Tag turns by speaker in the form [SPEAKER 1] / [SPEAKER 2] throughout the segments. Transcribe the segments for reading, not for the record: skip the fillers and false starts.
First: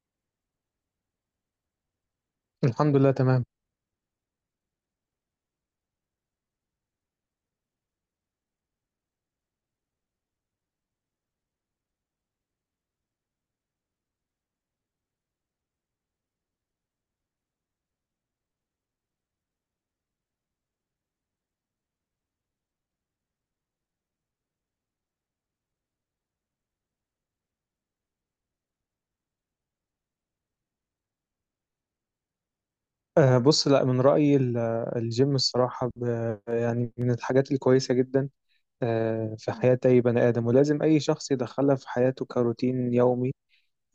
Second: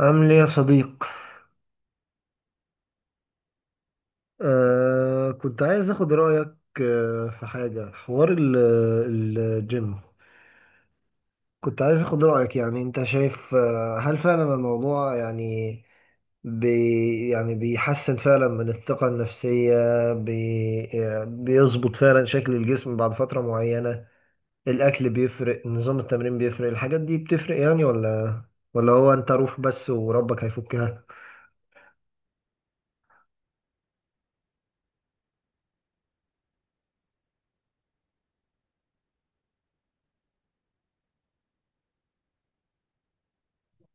[SPEAKER 1] عامل ايه يا صديق؟
[SPEAKER 2] الحمد لله، تمام.
[SPEAKER 1] كنت عايز اخد رأيك. في حاجة، حوار الجيم كنت عايز اخد رأيك، يعني انت شايف، هل فعلا الموضوع يعني يعني بيحسن فعلا من الثقة النفسية؟ بي بيظبط فعلا شكل الجسم بعد فترة معينة؟ الأكل بيفرق، نظام التمرين بيفرق، الحاجات دي بتفرق يعني، ولا هو انت روح بس وربك هيفكها؟
[SPEAKER 2] بص، لا، من رأيي الجيم الصراحة، يعني من الحاجات الكويسة جدا في حياة أي بني آدم، ولازم أي شخص يدخلها في حياته كروتين يومي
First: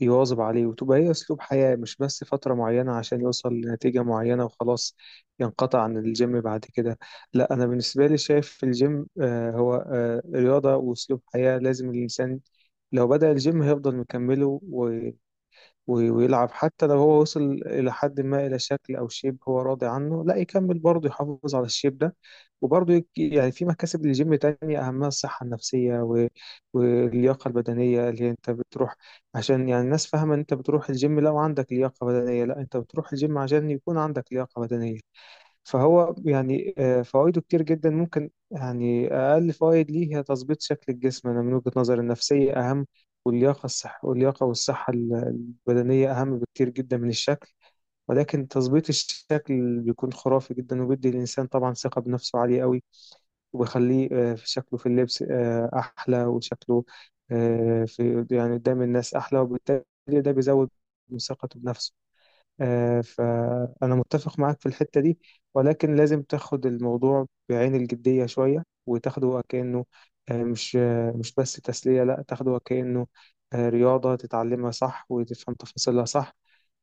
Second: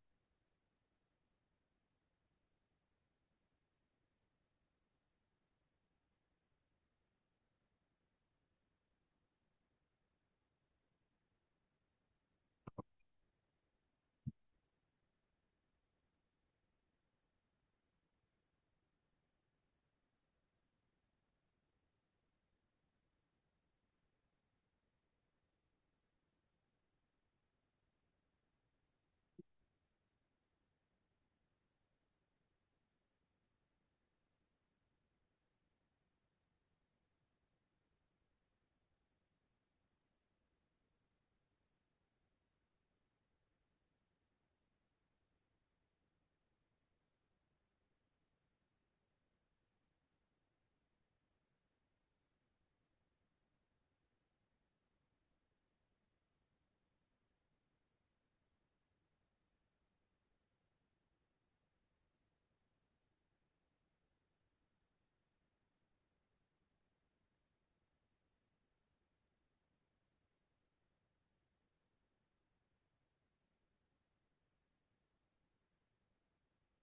[SPEAKER 2] يواظب عليه، وتبقى هي أسلوب حياة، مش بس فترة معينة عشان يوصل لنتيجة معينة وخلاص ينقطع عن الجيم بعد كده. لا، أنا بالنسبة لي شايف الجيم هو رياضة وأسلوب حياة، لازم الإنسان لو بدأ الجيم هيفضل مكمله ويلعب، حتى لو هو وصل إلى حد ما إلى شكل أو شيب هو راضي عنه لا يكمل برضه يحافظ على الشيب ده. وبرضه يعني في مكاسب للجيم تانية، أهمها الصحة النفسية واللياقة البدنية اللي هي أنت بتروح، عشان يعني الناس فاهمة إن أنت بتروح الجيم لو عندك لياقة بدنية، لا أنت بتروح الجيم عشان يكون عندك لياقة بدنية. فهو يعني فوائده كتير جدا، ممكن يعني أقل فوائد ليه هي تظبيط شكل الجسم. أنا من وجهة نظري النفسية أهم، واللياقة الصح، واللياقة والصحة البدنية أهم بكتير جدا من الشكل. ولكن تظبيط الشكل بيكون خرافي جدا، وبيدي الإنسان طبعا ثقة بنفسه عالية قوي، وبيخليه في شكله في اللبس أحلى، وشكله في يعني قدام الناس أحلى، وبالتالي ده بيزود من ثقته بنفسه. فأنا متفق معاك في الحتة دي، ولكن لازم تاخد الموضوع بعين الجدية شوية، وتاخده كأنه مش مش بس تسلية، لا تاخده كأنه رياضة تتعلمها صح، وتفهم تفاصيلها صح،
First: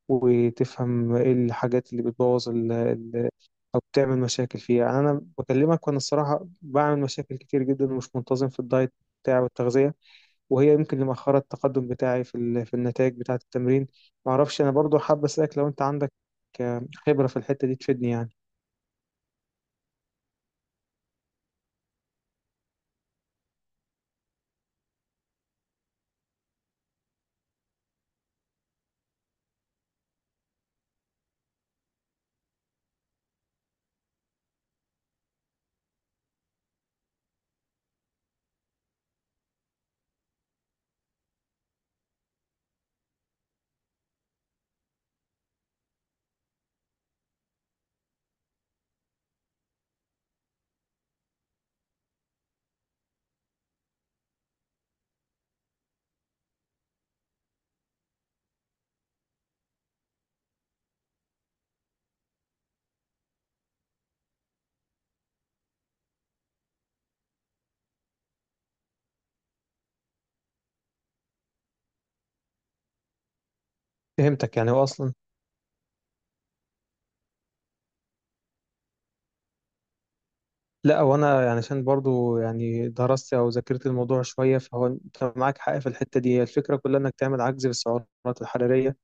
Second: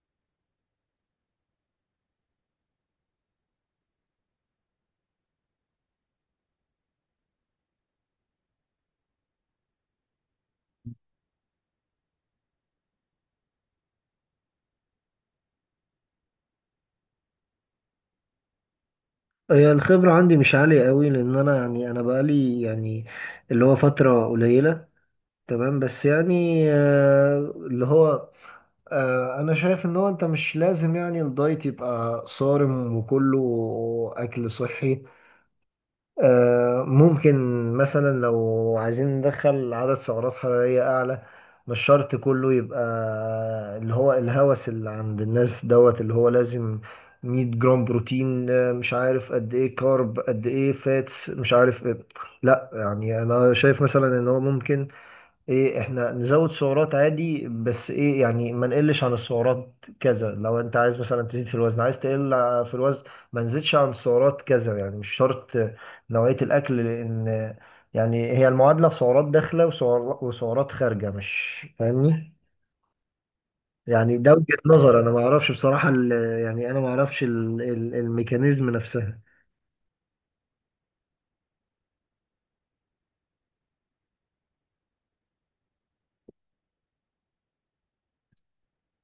[SPEAKER 2] وتفهم ايه الحاجات اللي بتبوظ أو بتعمل مشاكل فيها. يعني أنا بكلمك وأنا الصراحة بعمل مشاكل كتير جدا ومش منتظم في الدايت بتاعي والتغذية، وهي يمكن اللي مأخرة التقدم بتاعي في في النتائج بتاعة التمرين. معرفش، أنا برضو حابب أسألك لو أنت عندك خبرة في الحتة دي تفيدني يعني.
[SPEAKER 1] هي الخبرة عندي مش عالية قوي، لأن أنا بقالي يعني اللي هو فترة قليلة. تمام بس يعني، آه، اللي هو آه، أنا شايف إن هو، أنت مش لازم يعني الدايت يبقى صارم وكله أكل صحي. ممكن مثلا لو عايزين ندخل عدد سعرات حرارية أعلى، مش شرط كله يبقى اللي هو الهوس اللي عند الناس دوت، اللي هو لازم 100 جرام بروتين، مش عارف قد ايه كارب، قد ايه فاتس، مش عارف إيه. لا يعني انا شايف مثلا ان هو ممكن، ايه، احنا نزود سعرات عادي، بس ايه يعني ما نقلش عن السعرات كذا. لو انت عايز مثلا تزيد في الوزن، عايز تقل في الوزن، ما نزيدش عن السعرات كذا، يعني مش شرط نوعية الاكل. لان يعني هي المعادلة سعرات داخلة وسعر- وسعرات خارجة، مش فاهمني؟ يعني ده وجهة
[SPEAKER 2] فهمتك، يعني هو
[SPEAKER 1] نظر، انا
[SPEAKER 2] أصلا.
[SPEAKER 1] ما اعرفش بصراحة يعني انا ما اعرفش الميكانيزم نفسها.
[SPEAKER 2] لا، وأنا يعني عشان برضو يعني درست أو ذاكرت الموضوع شوية، فهو أنت معاك حق في الحتة دي. هي الفكرة كلها إنك تعمل عجز بالسعرات الحرارية،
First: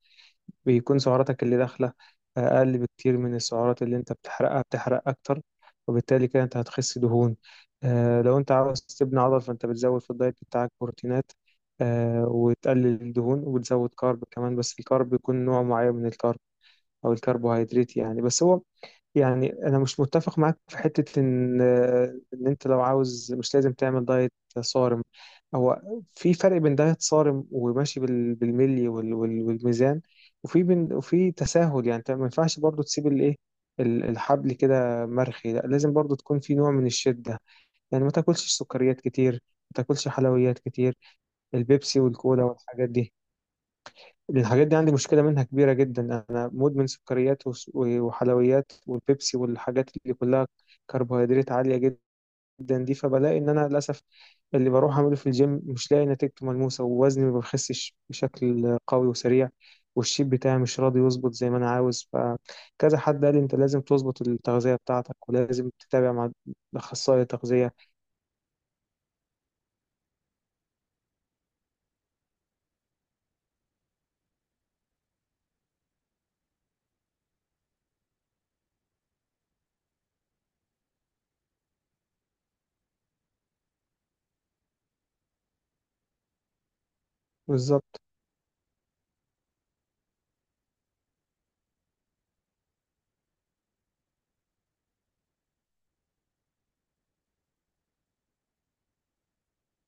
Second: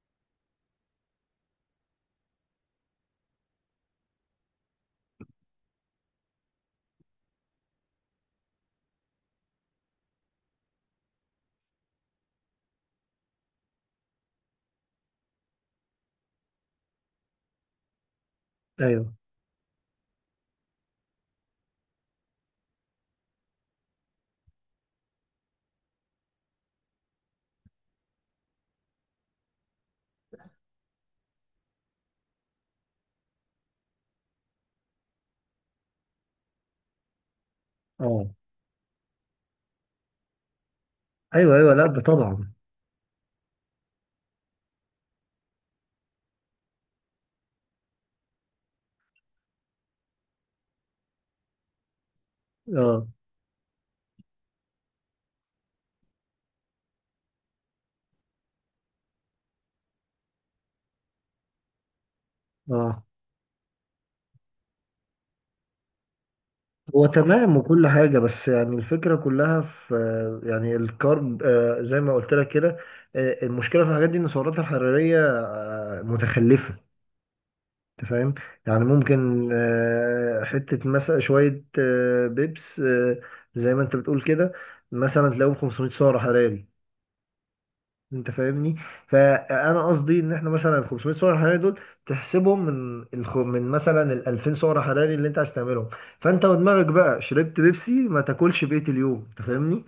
[SPEAKER 2] بيكون سعراتك اللي داخلة أقل بكتير من السعرات اللي أنت بتحرقها، بتحرق أكتر، وبالتالي كده أنت هتخس دهون. لو أنت عاوز تبني عضل فأنت بتزود في الدايت بتاعك بروتينات وتقلل الدهون، وبتزود كارب كمان، بس الكارب بيكون نوع معين من الكارب أو الكربوهيدرات يعني. بس هو
[SPEAKER 1] ايوه.
[SPEAKER 2] يعني انا مش متفق معاك في حته ان انت لو عاوز مش لازم تعمل دايت صارم. هو في فرق بين دايت صارم وماشي بالملي والميزان، وفي بين، وفي تساهل. يعني انت ما ينفعش برضو تسيب الايه الحبل كده مرخي، لا لازم برضو تكون في نوع من الشده. يعني ما
[SPEAKER 1] اه.
[SPEAKER 2] تاكلش سكريات كتير، ما تاكلش حلويات كتير،
[SPEAKER 1] ايوه، ايوه، لا ده
[SPEAKER 2] البيبسي والكولا
[SPEAKER 1] طبعا.
[SPEAKER 2] والحاجات دي. الحاجات دي عندي مشكلة منها كبيرة جدا، أنا مدمن سكريات وحلويات والبيبسي والحاجات اللي كلها كربوهيدرات عالية جدا دي.
[SPEAKER 1] اه.
[SPEAKER 2] فبلاقي إن أنا للأسف اللي بروح أعمله في الجيم مش لاقي نتيجته ملموسة، ووزني ما بخسش بشكل قوي وسريع، والشيب بتاعي مش راضي يظبط زي ما أنا عاوز. فكذا
[SPEAKER 1] اه.
[SPEAKER 2] حد قال لي أنت لازم تظبط التغذية بتاعتك، ولازم تتابع مع
[SPEAKER 1] هو
[SPEAKER 2] أخصائي
[SPEAKER 1] تمام
[SPEAKER 2] تغذية.
[SPEAKER 1] وكل حاجة، بس يعني الفكرة كلها في، يعني الكارب زي ما قلت لك كده، المشكلة في الحاجات دي إن السعرات الحرارية متخلفة. أنت فاهم؟ يعني ممكن، حتة مثلا شوية، بيبس، زي ما أنت بتقول كده، مثلا تلاقيهم 500 سعر حراري.
[SPEAKER 2] بالظبط.
[SPEAKER 1] انت فاهمني؟ فانا قصدي ان احنا مثلا ال 500 سعر حراري دول تحسبهم من من مثلا ال 2000 سعر حراري اللي انت عايز تعملهم. فانت ودماغك بقى شربت بيبسي، ما تاكلش بقية اليوم، انت فاهمني؟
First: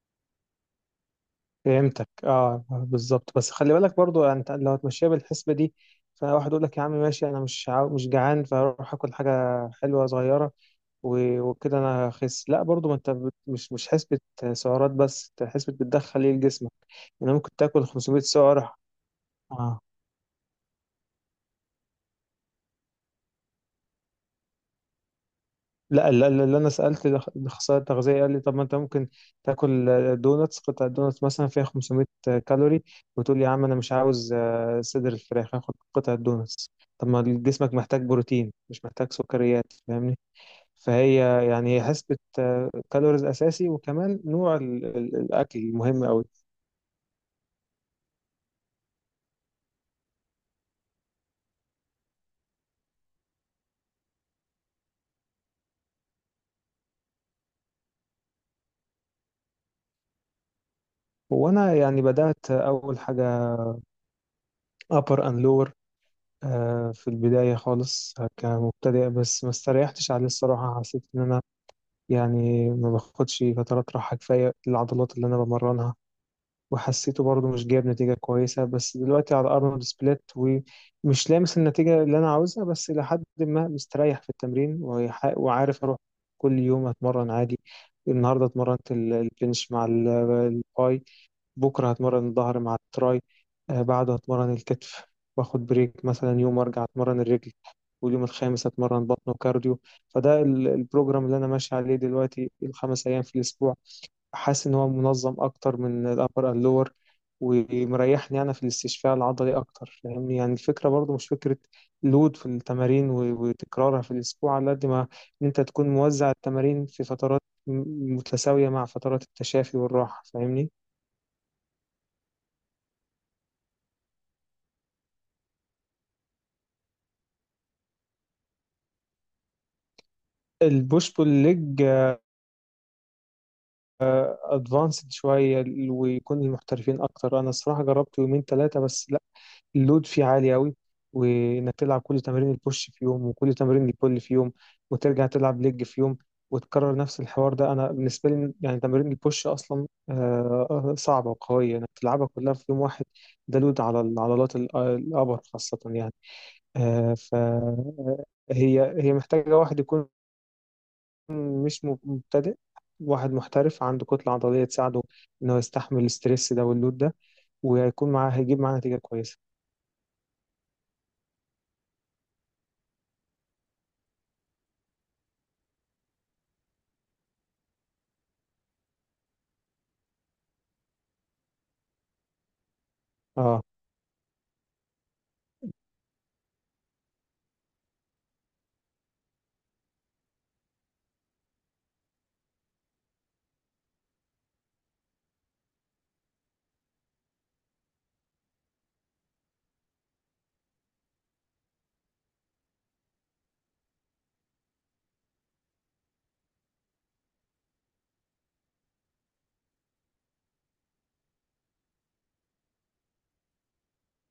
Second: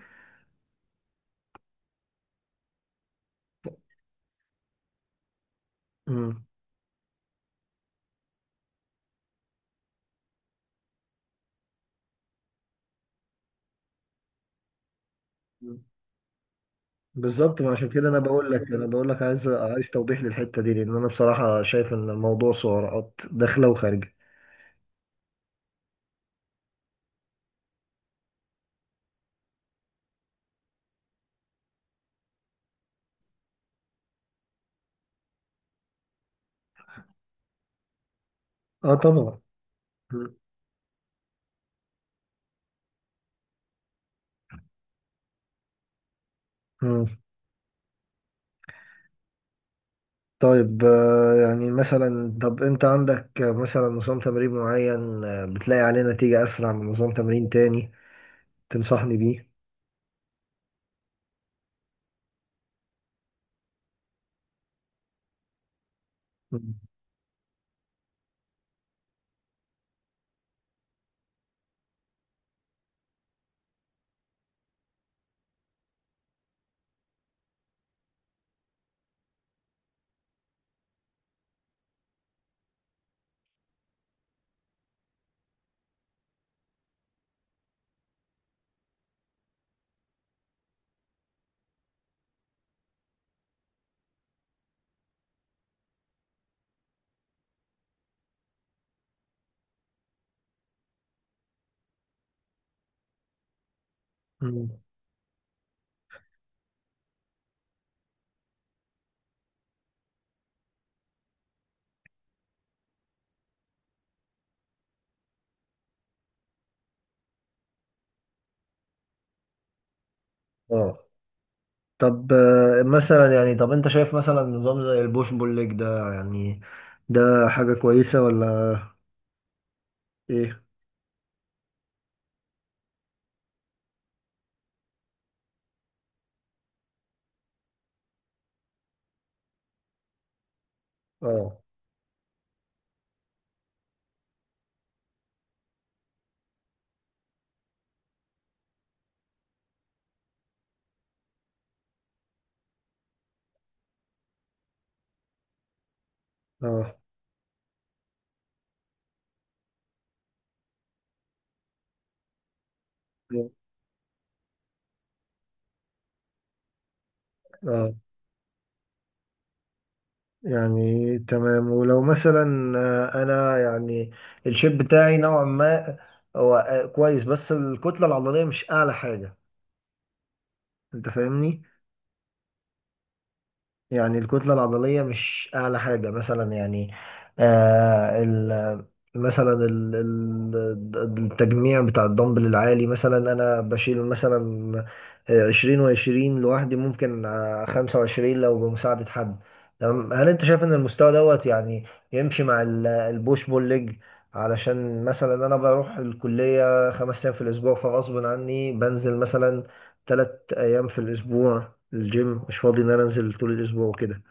[SPEAKER 2] فهمتك، اه، بالظبط. بس خلي بالك برضو يعني انت لو هتمشيها بالحسبه دي،
[SPEAKER 1] امم
[SPEAKER 2] فواحد يقول لك يا عم ماشي، انا مش جعان، فاروح اكل حاجه حلوه صغيره، وكده انا هخس. لا، برضو ما انت مش حسبه سعرات، بس انت حسبه بتدخل ايه لجسمك. يعني ممكن
[SPEAKER 1] بالظبط. ما
[SPEAKER 2] تاكل
[SPEAKER 1] عشان كده انا
[SPEAKER 2] 500
[SPEAKER 1] بقول لك
[SPEAKER 2] سعره؟
[SPEAKER 1] انا بقول لك عايز
[SPEAKER 2] اه.
[SPEAKER 1] عايز توضيح للحتة دي، لان انا بصراحة شايف ان الموضوع سعرات داخلة وخارجة.
[SPEAKER 2] لا لا لا لا، انا سالت الاخصائي التغذيه قال لي طب ما انت ممكن تاكل دوناتس، قطعه دوناتس مثلا فيها 500 كالوري، وتقول يا عم انا مش عاوز صدر الفراخ، هاخد قطعه دوناتس. طب ما جسمك محتاج بروتين، مش
[SPEAKER 1] اه
[SPEAKER 2] محتاج
[SPEAKER 1] طبعا.
[SPEAKER 2] سكريات، فاهمني؟
[SPEAKER 1] مم.
[SPEAKER 2] فهي يعني هي حسبة كالوريز أساسي، وكمان نوع الأكل مهم أوي.
[SPEAKER 1] مم. طيب، يعني مثلا، طب انت عندك مثلا نظام تمرين معين بتلاقي عليه نتيجة اسرع من نظام تمرين تاني تنصحني بيه؟
[SPEAKER 2] وأنا يعني بدأت أول حاجة upper and lower
[SPEAKER 1] مم.
[SPEAKER 2] في البداية خالص كمبتدئ، بس ما استريحتش عليه الصراحة. حسيت إن أنا يعني ما باخدش فترات راحة كفاية للعضلات اللي أنا بمرنها، وحسيته برضه مش جايب نتيجة كويسة. بس دلوقتي على أرنولد سبليت، ومش لامس النتيجة اللي أنا عاوزها، بس إلى حد ما مستريح في التمرين، وعارف أروح كل يوم أتمرن عادي. النهاردة اتمرنت البنش مع الباي، بكرة هتمرن الظهر مع التراي، بعده هتمرن الكتف، واخد بريك مثلا يوم وارجع اتمرن الرجل، واليوم الخامس هتمرن بطن وكارديو. فده البروجرام اللي انا ماشي عليه دلوقتي، ال5 ايام في الاسبوع. حاسس
[SPEAKER 1] مم.
[SPEAKER 2] ان هو منظم اكتر من الابر اللور، ومريحني انا في الاستشفاء العضلي اكتر، فاهمني؟ يعني الفكره برضو مش فكره لود في التمارين وتكرارها في الاسبوع على قد ما ان انت تكون موزع التمارين في فترات متساويه مع فترات التشافي والراحه، فاهمني؟
[SPEAKER 1] اه. طب مثلا يعني، طب انت شايف مثلا نظام زي البوش بول ليج ده، يعني ده حاجة كويسة ولا ايه؟
[SPEAKER 2] البوش بول ليج ادفانسد شويه، ويكون المحترفين اكتر، انا الصراحه جربت يومين ثلاثه بس لا، اللود فيه عالي قوي،
[SPEAKER 1] اه.
[SPEAKER 2] وانك تلعب كل تمارين البوش في يوم وكل تمارين البول في يوم وترجع تلعب ليج في يوم وتكرر نفس الحوار ده. انا بالنسبه لي يعني تمارين البوش اصلا صعبه وقويه انك تلعبها كلها في يوم واحد. ده لود على العضلات الابر خاصه يعني.
[SPEAKER 1] اه.
[SPEAKER 2] فهي محتاجه واحد يكون مش مبتدئ، واحد محترف عنده كتلة عضلية تساعده إنه يستحمل الستريس ده واللود ده،
[SPEAKER 1] اه.
[SPEAKER 2] وهيكون معاه، هيجيب معاه نتيجة كويسة.
[SPEAKER 1] يعني تمام. ولو مثلا، آه، انا يعني الشيب بتاعي نوعا ما هو كويس، بس الكتلة العضلية مش اعلى حاجة، انت فاهمني؟
[SPEAKER 2] اه،
[SPEAKER 1] يعني الكتلة العضلية مش أعلى حاجة، مثلا يعني آه ال مثلا التجميع بتاع الدمبل العالي، مثلا أنا بشيل مثلا 20 و20 لوحدي، ممكن 25 لو بمساعدة حد. تمام. هل أنت شايف إن المستوى دوت يعني يمشي مع البوش بول ليج؟ علشان مثلا أنا بروح الكلية 5 أيام في الأسبوع، فغصب عني بنزل مثلا 3 أيام في الأسبوع. الجيم مش فاضي ان انا انزل طول الاسبوع وكده،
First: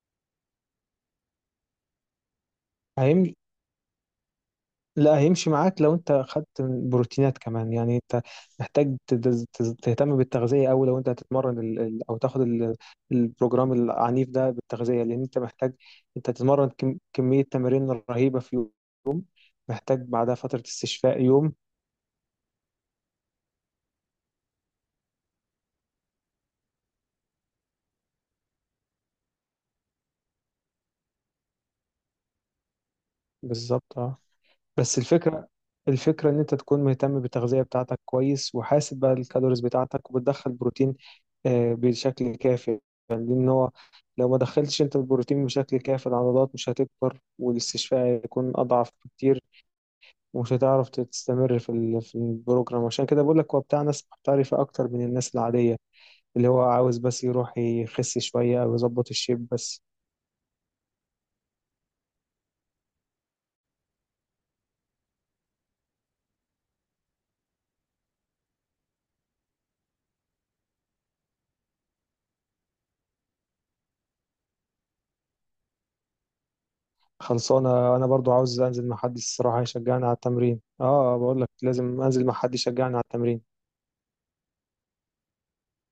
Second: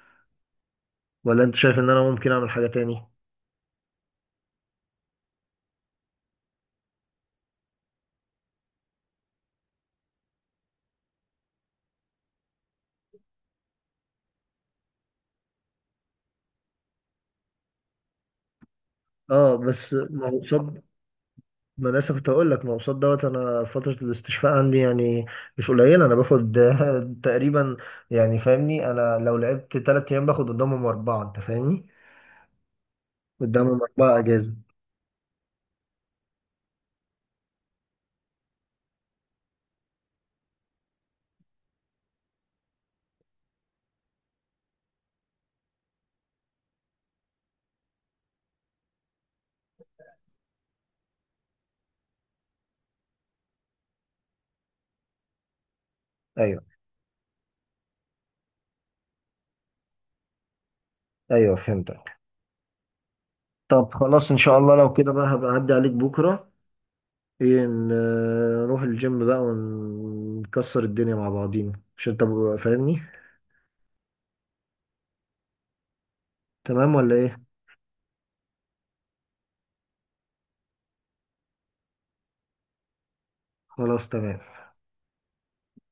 [SPEAKER 1] ولا انت شايف ان انا ممكن اعمل حاجة تاني؟
[SPEAKER 2] هيمشي. لا، هيمشي معاك لو انت خدت بروتينات كمان. يعني انت محتاج تهتم بالتغذية أوي لو انت هتتمرن او تاخد البروجرام العنيف ده، بالتغذية، لأن انت محتاج انت تتمرن كمية تمارين رهيبة في يوم،
[SPEAKER 1] اه. بس
[SPEAKER 2] محتاج
[SPEAKER 1] ما
[SPEAKER 2] بعدها
[SPEAKER 1] هو
[SPEAKER 2] فترة
[SPEAKER 1] قصاد،
[SPEAKER 2] استشفاء يوم.
[SPEAKER 1] ما انا لسه كنت هقول لك ما هو قصاد دوت، انا فترة الاستشفاء عندي يعني مش قليلة. انا باخد تقريبا، يعني فاهمني، انا لو لعبت 3 ايام باخد قدامهم 4، انت فاهمني، قدامهم
[SPEAKER 2] بالظبط، اه.
[SPEAKER 1] 4 اجازة.
[SPEAKER 2] بس الفكرة، إن أنت تكون مهتم بالتغذية بتاعتك كويس، وحاسب بقى الكالوريز بتاعتك، وبتدخل بروتين بشكل كافي يعني، لأن هو لو ما دخلتش أنت البروتين بشكل كافي العضلات مش هتكبر، والاستشفاء هيكون أضعف بكتير، ومش هتعرف تستمر في في البروجرام. عشان كده بقول لك هو بتاع ناس محترفة أكتر من الناس العادية، اللي هو
[SPEAKER 1] ايوه.
[SPEAKER 2] عاوز بس يروح يخس شوية أو يظبط الشيب بس.
[SPEAKER 1] ايوه، فهمتك. طب خلاص، ان شاء الله لو كده بقى هبقى اعدي عليك بكرة. ايه، نروح الجيم بقى ونكسر الدنيا مع بعضينا، عشان انت فاهمني. تمام ولا ايه؟
[SPEAKER 2] خلصانة. أنا برضو عاوز أنزل مع حد الصراحة يشجعني على التمرين. اه، بقول لك لازم أنزل مع حد يشجعني على التمرين.
[SPEAKER 1] خلاص تمام.